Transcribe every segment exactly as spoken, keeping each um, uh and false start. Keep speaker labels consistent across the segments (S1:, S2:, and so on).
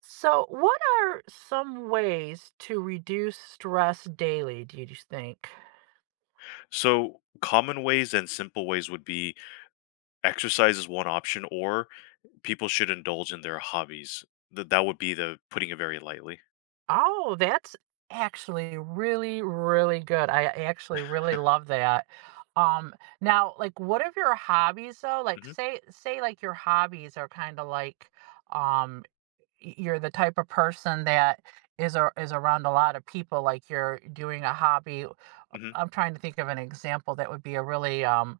S1: So, what are some ways to reduce stress daily, do you just think?
S2: So, common ways and simple ways would be exercise is one option, or people should indulge in their hobbies. Th- that would be the putting it very lightly.
S1: Oh, that's actually really, really good. I actually really love that. Um, Now, like, what are your hobbies though? Like,
S2: hmm
S1: say, say, like, your hobbies are kind of like, um, y- you're the type of person that is a, is around a lot of people. Like, you're doing a hobby.
S2: hmm
S1: I'm trying to think of an example that would be a really um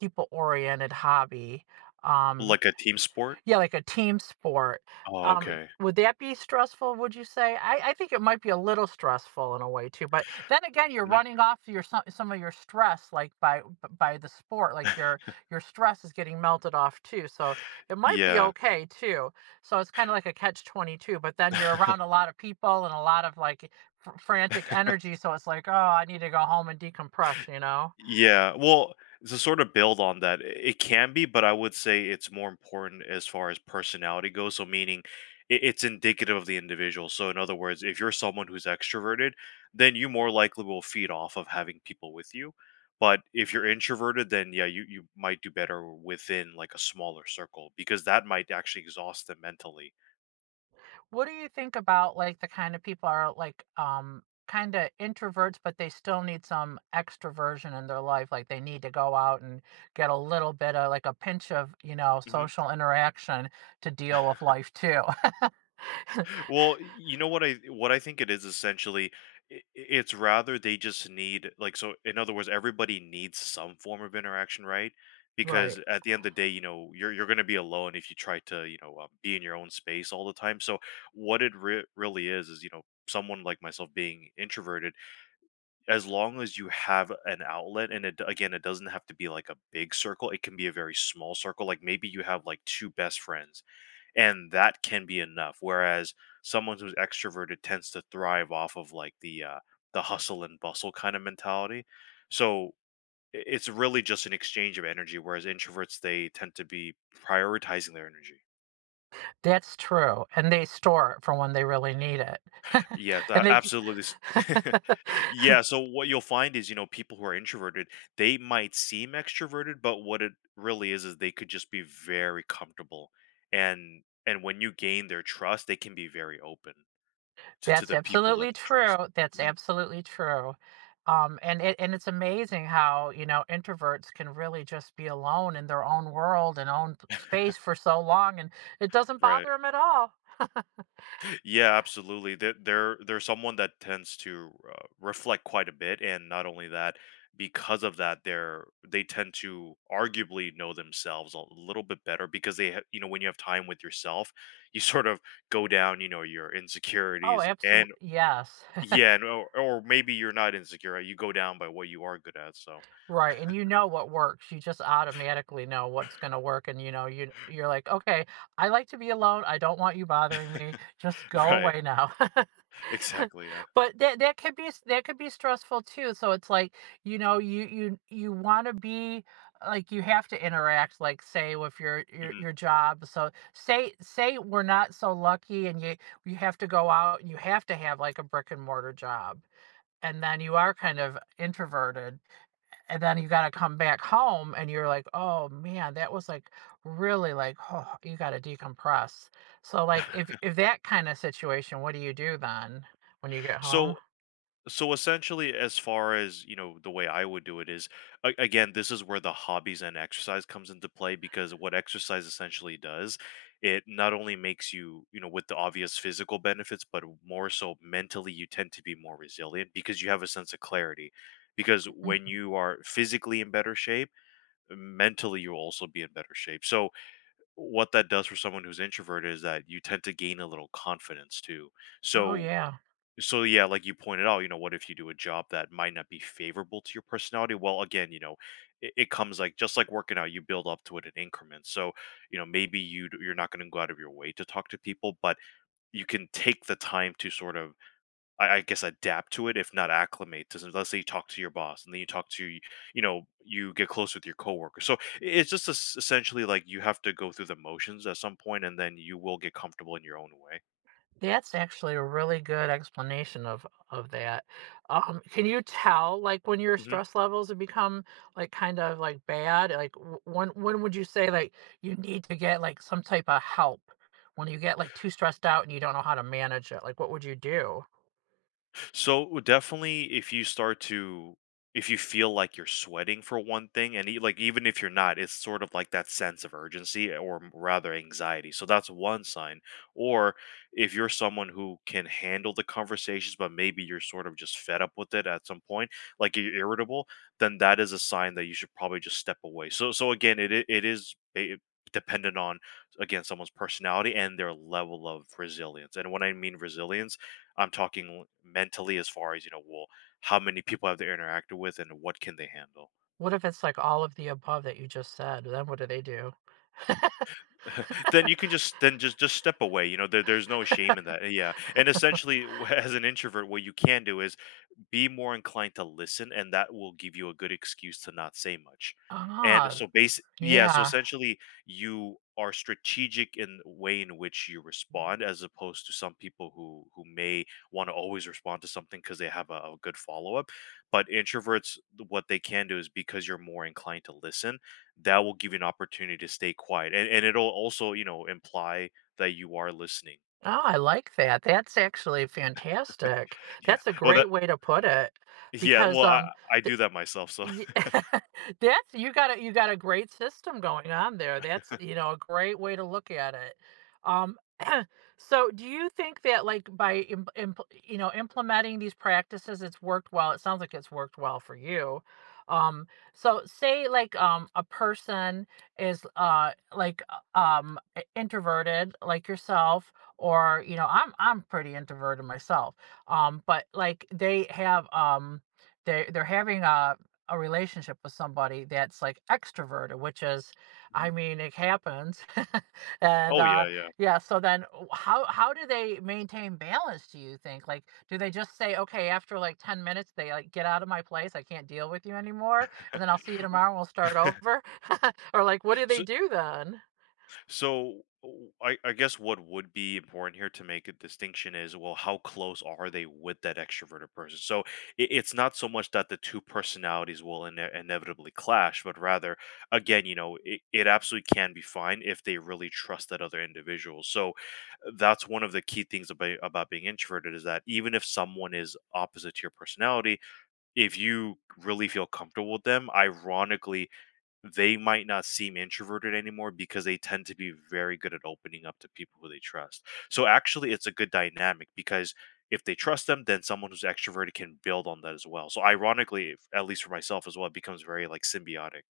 S1: people-oriented hobby. Um,
S2: Like a team sport.
S1: Yeah, like a team sport.
S2: Oh,
S1: Um,
S2: okay.
S1: would that be stressful, would you say? I, I think it might be a little stressful in a way too, but then again, you're
S2: hmm
S1: running off your some, some of your stress like by by the sport, like your your stress is getting melted off too. So it might be
S2: Yeah.
S1: okay too. So it's kind of like a catch twenty-two, but then you're around a lot of people and a lot of like fr- frantic energy, so it's like, "Oh, I need to go home and decompress," you know?
S2: Yeah, well, to sort of build on that, I it can be, but I would say it's more important as far as personality goes. So, meaning it, it's indicative of the individual. So, in other words, if you're someone who's extroverted, then you more likely will feed off of having people with you. But if you're introverted, then yeah, you, you might do better within like a smaller circle because that might actually exhaust them mentally.
S1: What do you think about like the kind of people are like um kind of introverts, but they still need some extroversion in their life, like they need to go out and get a little bit of like a pinch of, you know,
S2: hmm
S1: social interaction to deal with life too.
S2: Well, you know what I what I think it is essentially i- it's rather they just need like so in other words everybody needs some form of interaction, right? Because
S1: Right.
S2: at the end of the day, you know, you're you're going to be alone if you try to, you know, um, be in your own space all the time. So what it re- really is is, you know, someone like myself being introverted, as long as you have an outlet and it d- again, it doesn't have to be like a big circle. It can be a very small circle. Like maybe you have like two best friends and that can be enough. Whereas someone who's extroverted tends to thrive off of like the uh, the hustle and bustle kind of mentality. So i- it's really just an exchange of energy. Whereas introverts they tend to be prioritizing their energy.
S1: That's true, and they store it for when they really need it.
S2: Yes,
S1: And
S2: a-
S1: they,
S2: absolutely. s- yeah. So what you'll find is you know people who are introverted they might seem extroverted, but what it really is is they could just be very comfortable and and when you gain their trust they can be very open To to
S1: that's
S2: the people that
S1: absolutely
S2: they trust.
S1: true, that's
S2: Mhm.
S1: absolutely true, um, and it and it's amazing how, you know, introverts can really just be alone in their own world and own p space for so long, and it doesn't bother
S2: Right.
S1: bother them at all.
S2: Yeah, absolutely. They're they're they're someone that tends to, uh, reflect quite a bit, and not only that, because of that, they're they tend to arguably know themselves a little bit better because they ha you know, when you have time with yourself, you sort of go down, you know, your
S1: Oh,
S2: insecurities
S1: absolutely,
S2: and
S1: yes.
S2: yeah, and or or maybe you're not insecure, you go down by what you are good at, so
S1: Right, and you know what works. You just automatically know what's gonna work, and you know you you're like, okay, I like to be alone. I don't want you bothering me. Just go
S2: Right.
S1: away now.
S2: Exactly, yeah.
S1: But that that could be s- that could be stressful too. So it's like, you know, you you you want to be like you have to interact. Like say with your your
S2: Mhm.
S1: your job. So say say we're not so lucky, and you you have to go out, and you have to have like a brick and mortar job, and then you are kind of introverted, and then you gotta come back home and you're like, oh man, that was like really like, oh, you gotta decompress. So like if if that kind of situation, what do you do then when you get home?
S2: So So essentially, as far as you know, the way I would do it is, a- again, this is where the hobbies and exercise comes into play because what exercise essentially does, it not only makes you, you know, with the obvious physical benefits, but more so mentally, you tend to be more resilient because you have a sense of clarity. Because when
S1: Mm.
S2: you are physically in better shape, mentally you'll also be in better shape. So what that does for someone who's introverted is that you tend to gain a little confidence too.
S1: Oh,
S2: So
S1: yeah.
S2: so yeah, like you pointed out, you know, what if you do a job that might not be favorable to your personality? Well, again, you know, it, it comes like just like working out, you build up to it in increments. So you know, maybe you d- you're not going to go out of your way to talk to people, but you can take the time to sort of, I, I guess, adapt to it, if not acclimate to. some- Let's say you talk to your boss, and then you talk to, y- you know, you get close with your coworker. So i- it's just es- essentially like you have to go through the motions at some point, and then you will get comfortable in your own way.
S1: That's actually a really good explanation of of that. Um, can you tell like when your
S2: Mm-hmm.
S1: stress levels have become like kind of like bad? Like w- when when would you say like you need to get like some type of help when you get like too stressed out and you don't know how to manage it? Like what would you do?
S2: So definitely, if you start to, if you feel like you're sweating for one thing, and e- like even if you're not, it's sort of like that sense of urgency or m- rather anxiety. So that's one sign. Or if you're someone who can handle the conversations, but maybe you're sort of just fed up with it at some point, like you're irritable, then that is a sign that you should probably just step away. So so again, it i- it is. ba- dependent on again someone's personality and their level of resilience and when I mean resilience I'm talking mentally as far as, you know, well, how many people have they interacted with and what can they handle?
S1: What if it's like all of the above that you just said? Then what do they do?
S2: Then you can just then just just step away. You know, there, there's no shame in that. Yeah, and essentially, w- as an introvert, what you can do is be more inclined to listen, and that will give you a good excuse to not say much. And
S1: Ah,
S2: so base, yeah, so
S1: yeah.
S2: essentially, you are strategic in the way in which you respond as opposed to some people who who may wanna always respond to something because they have a a good follow-up. But introverts, th- what they can do is because you're more inclined to listen, that will give you an opportunity to stay quiet, and and it'll also, you know, imply that you are listening.
S1: Oh, I like that. That's actually fantastic.
S2: Yeah.
S1: That's a
S2: Well, that
S1: great way to put it.
S2: yeah,
S1: Because,
S2: well, I
S1: um,
S2: I do that myself, so
S1: Ye that's, you got a you got a great system going on there, that's, you know, a great way to look at it. Um, so do you think that, like, by im imp you know, implementing these practices, it's worked well? It sounds like it's worked well for you. Um, so say, like, um, a person is, uh, like, uh, um, I introverted like yourself, or, you know, I'm I'm pretty introverted myself, um, but, like, they have, um, they they're having a a relationship with somebody that's like extroverted, which is, I
S2: Mhm.
S1: mean, it happens. and
S2: Oh,
S1: uh,
S2: yeah, yeah.
S1: yeah, so then w- how how do they maintain balance, do you think? Like, do they just say, okay, after like ten minutes, they like get out of my place, I can't deal with you anymore, and then I'll see you
S2: W
S1: tomorrow, and we'll start over? Or like, what do they
S2: So
S1: do then?
S2: so, w I I guess what would be important here to make a distinction is, well, how close are they with that extroverted person? So, it it's not so much that the two personalities will ine inevitably clash, but rather, again, you know, it it absolutely can be fine if they really trust that other individual. So, uh, that's one of the key things about about being introverted is that even if someone is opposite to your personality, if you really feel comfortable with them, ironically, they might not seem introverted anymore because they tend to be very good at opening up to people who they trust. So actually it's a good dynamic because if they trust them, then someone who's extroverted can build on that as well. So ironically, if- at least for myself as well, it becomes very like symbiotic.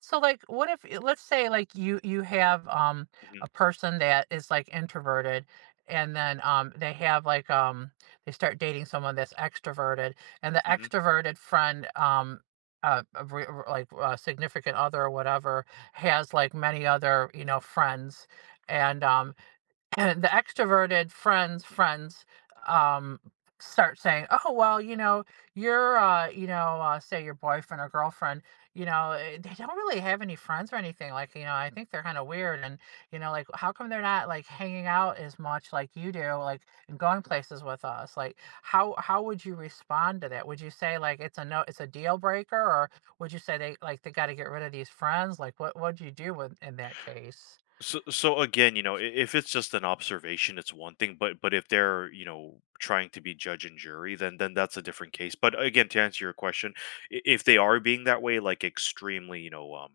S1: So like what if, eh, let's say like you you have um
S2: hmm
S1: a person that is like introverted, and then um they have like, um they start dating someone that's extroverted, and the
S2: hmm
S1: extroverted friend, um uh uh, re- re- like, uh, significant other or whatever, has like many other, you know, friends, and um the extroverted friends friends um start saying, oh well, you know, your, uh you know, uh, say your boyfriend or girlfriend, you know, eh, they don't really have any friends or anything, like, you know, I think they're kind of weird, and, you know, like, how come they're not like hanging out as much like you do, like, and going places with us, like, how how would you respond to that? Would you say like it's a, no, it's a deal breaker, or would you say they like they got to get rid of these friends, like, what what would you do with in that case?
S2: So, so again, you know, i- if it's just an observation, it's one thing. But, but if they're, you know, trying to be judge and jury, then, then that's a different case. But again, to answer your question, i- if they are being that way, like extremely, you know, um,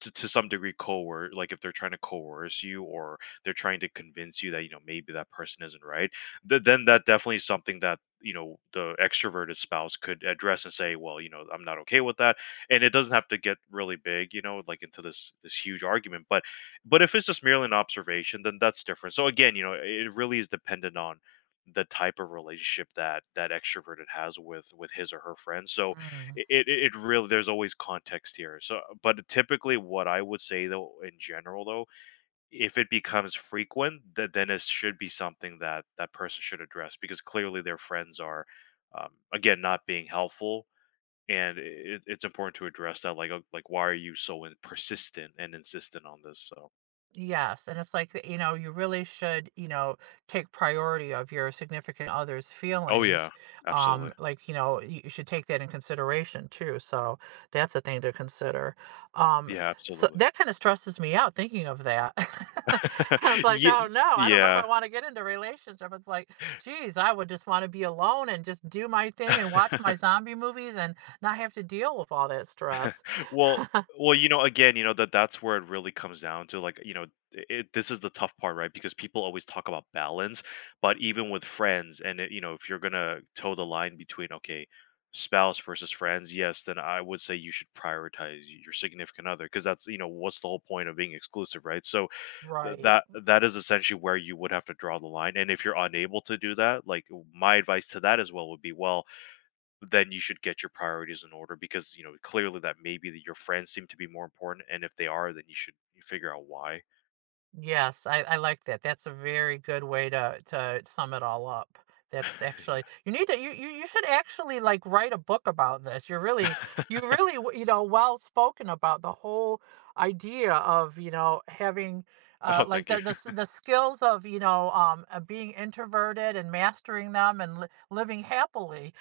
S2: to, to some degree, coerce, like if they're trying to coerce you or they're trying to convince you that, you know, maybe that person isn't right, th- then that definitely is something that, you know, the extroverted spouse could address and say, well, you know, I'm not okay with that. And it doesn't have to get really big, you know, like into this, this huge argument. But but if it's just merely an observation, then that's different. So again, you know, it really is dependent on the type of relationship that that extroverted has with with his or her friends. So
S1: Mm.
S2: it it, it really there's always context here. So but typically what I would say though in general though, if it becomes frequent, that then it should be something that that person should address because clearly their friends are um, again not being helpful and it, it's important to address that like uh, like why are you so in- persistent and insistent on this so
S1: Yes, and it's like, you know, you really should, you know, take priority of your significant other's
S2: Oh,
S1: feelings.
S2: yeah.
S1: Um,
S2: Absolutely.
S1: like, you know, you you should take that in consideration too. So that's a thing to consider. Um,
S2: Yeah,
S1: so
S2: absolutely.
S1: that kind of stresses me out thinking of that. I was like, oh
S2: Ye
S1: no, I don't know if
S2: yeah.
S1: I want to get into a relationship. It's like, geez, I would just want to be alone and just do my thing and watch my zombie movies and not have to deal with all that stress.
S2: Well well, you know, again, you know, that that's where it really comes down to, like, you know, it this is the tough part, right? Because people always talk about balance, but even with friends and, it you know, if you're gonna toe the line between, okay, spouse versus friends, yes, then I would say you should prioritize your significant other, because that's, you know, what's the whole point of being exclusive, right? So, Th-
S1: Right.
S2: that that is essentially where you would have to draw the line and if you're unable to do that like my advice to that as well would be well then you should get your priorities in order because you know clearly that maybe that your friends seem to be more important and if they are then you should figure out why
S1: Yes, I, I like that. That's a very good way to to sum it all up. That's actually,
S2: yeah
S1: you need to you, you you should actually like write a book about this. You're really, you really w- you know, well spoken about the whole idea of, you know, having, uh
S2: oh
S1: like
S2: thank you
S1: the the, s- the skills of, you know, um uh, being introverted and mastering them and li- living happily.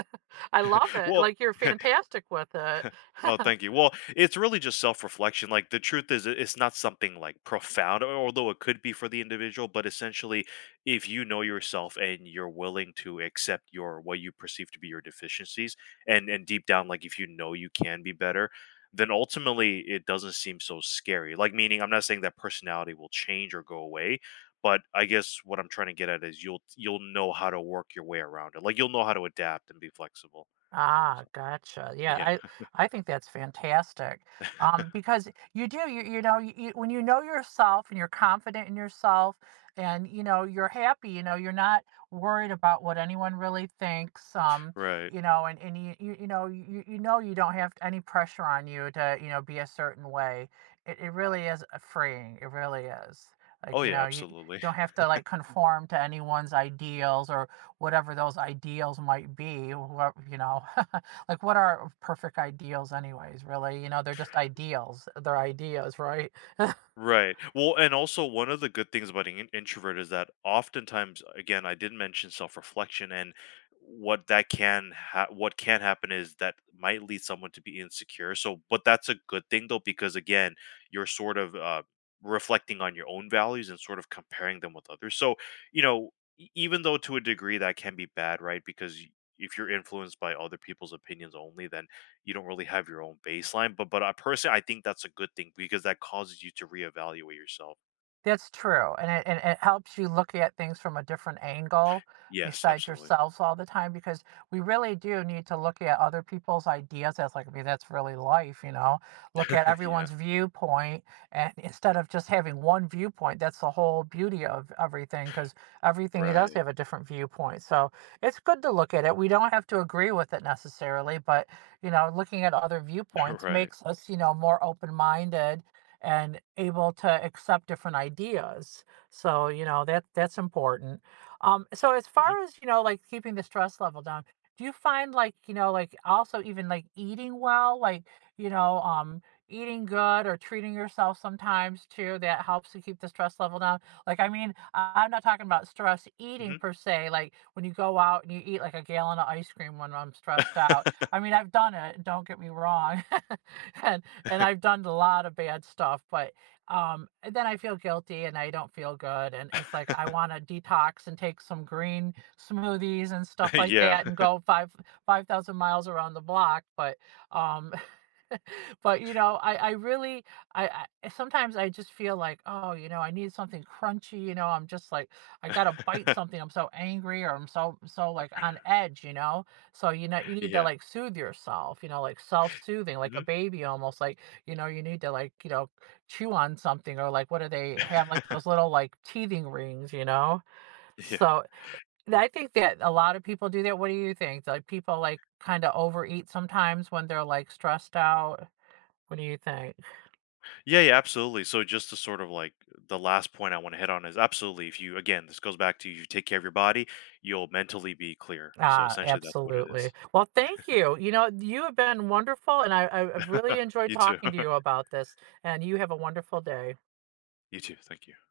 S1: I love it.
S2: well
S1: Like, you're fantastic with it.
S2: Oh, thank you. Well, it's really just self-reflection. Like the truth is, it- it's not something like profound, al- although it could be for the individual. But essentially, if you know yourself and you're willing to accept your what you perceive to be your deficiencies, and and deep down, like if you know you can be better, then ultimately it doesn't seem so scary. Like meaning, I'm not saying that personality will change or go away, but I guess what I'm trying to get at is you'll you'll know how to work your way around it. Like you'll know how to adapt and be flexible.
S1: Ah,
S2: So
S1: gotcha. Yeah,
S2: yeah,
S1: I I think that's fantastic. Um, because you do you, you know, you, you- when you know yourself and you're confident in yourself and you know you're happy, you know you're not worried about what anyone really thinks. Um,
S2: right.
S1: you know, and and you you, you know, you you know you don't have any pressure on you to, you know, be a certain way. It it really is, uh, freeing. It really is. Like,
S2: Oh
S1: you
S2: yeah,
S1: know, you you
S2: absolutely.
S1: don't have to like conform to anyone's ideals, or whatever those ideals might be, what, you know, like, what are perfect ideals anyways, really? You know, they're just ideals, they're ideas. Right.
S2: Right. Well, and also one of the good things about an introvert is that oftentimes, again, I did mention self-reflection, and what that can ha- what can happen is that might lead someone to be insecure. So, but that's a good thing though, because again, you're sort of uh, reflecting on your own values and sort of comparing them with others. So, you know, e- even though to a degree that can be bad, right? Because y- if you're influenced by other people's opinions only, then you don't really have your own baseline. But but I personally I think that's a good thing because that causes you to reevaluate yourself.
S1: That's true, and it and it helps you look at things from a different angle
S2: Yes,
S1: besides
S2: absolutely.
S1: yourselves all the time, because we really do need to look at other people's ideas. As like, I mean, that's really life, you know? Look at
S2: yeah.
S1: everyone's viewpoint, and instead of just having one viewpoint, that's the whole beauty of everything, because everything does
S2: Right.
S1: have a different viewpoint. So it's good to look at it. We don't have to agree with it necessarily, but, you know, looking at other viewpoints
S2: Right.
S1: makes us, you know, more open-minded and able to accept different ideas. So, you know, that that's important. Um, so as
S2: Mhm,
S1: far as, you know, like keeping the stress level down, do you find like, you know, like also even like eating well, like, you know, um, eating good or treating yourself sometimes too, that helps to keep the stress level down? Like, I mean, I- I'm not talking about stress eating
S2: mhm.
S1: per se, like when you go out and you eat like a gallon of ice cream when I'm stressed out. I mean, I've done it, don't get me wrong. And and I've done a lot of bad stuff, but, um, and then I feel guilty and I don't feel good, and it's like I wanna detox and take some green smoothies and stuff like
S2: yeah.
S1: that and go five 5,000 miles around the block, but, um, but, you know, I I really, I I sometimes I just feel like, "Oh, you know, I need something crunchy," you know, I'm just like, I gotta bite something, I'm so angry or I'm so so, like, on edge, you know? So, you know, you need to
S2: yeah.
S1: like soothe yourself, you know, like self-soothing, like a
S2: Mhm.
S1: baby almost, like, you know, you need to like, you know, chew on something, or like what do they have, like those little like teething rings, you know?
S2: Yeah.
S1: So th- I think that a lot of people do that. What do you think? Like people like kind of overeat sometimes when they're like stressed out. What do you think?
S2: Yeah, yeah, absolutely. So just to sort of like the last point I want to hit on is absolutely if you again, this goes back to you take care of your body, you'll mentally be clear. So
S1: Ah,
S2: essentially that's what it
S1: absolutely.
S2: is.
S1: Well, thank you. You know, you have been wonderful, and I, I- I've really enjoyed
S2: you too.
S1: talking to you about this, and you have a wonderful day.
S2: you too. Thank you.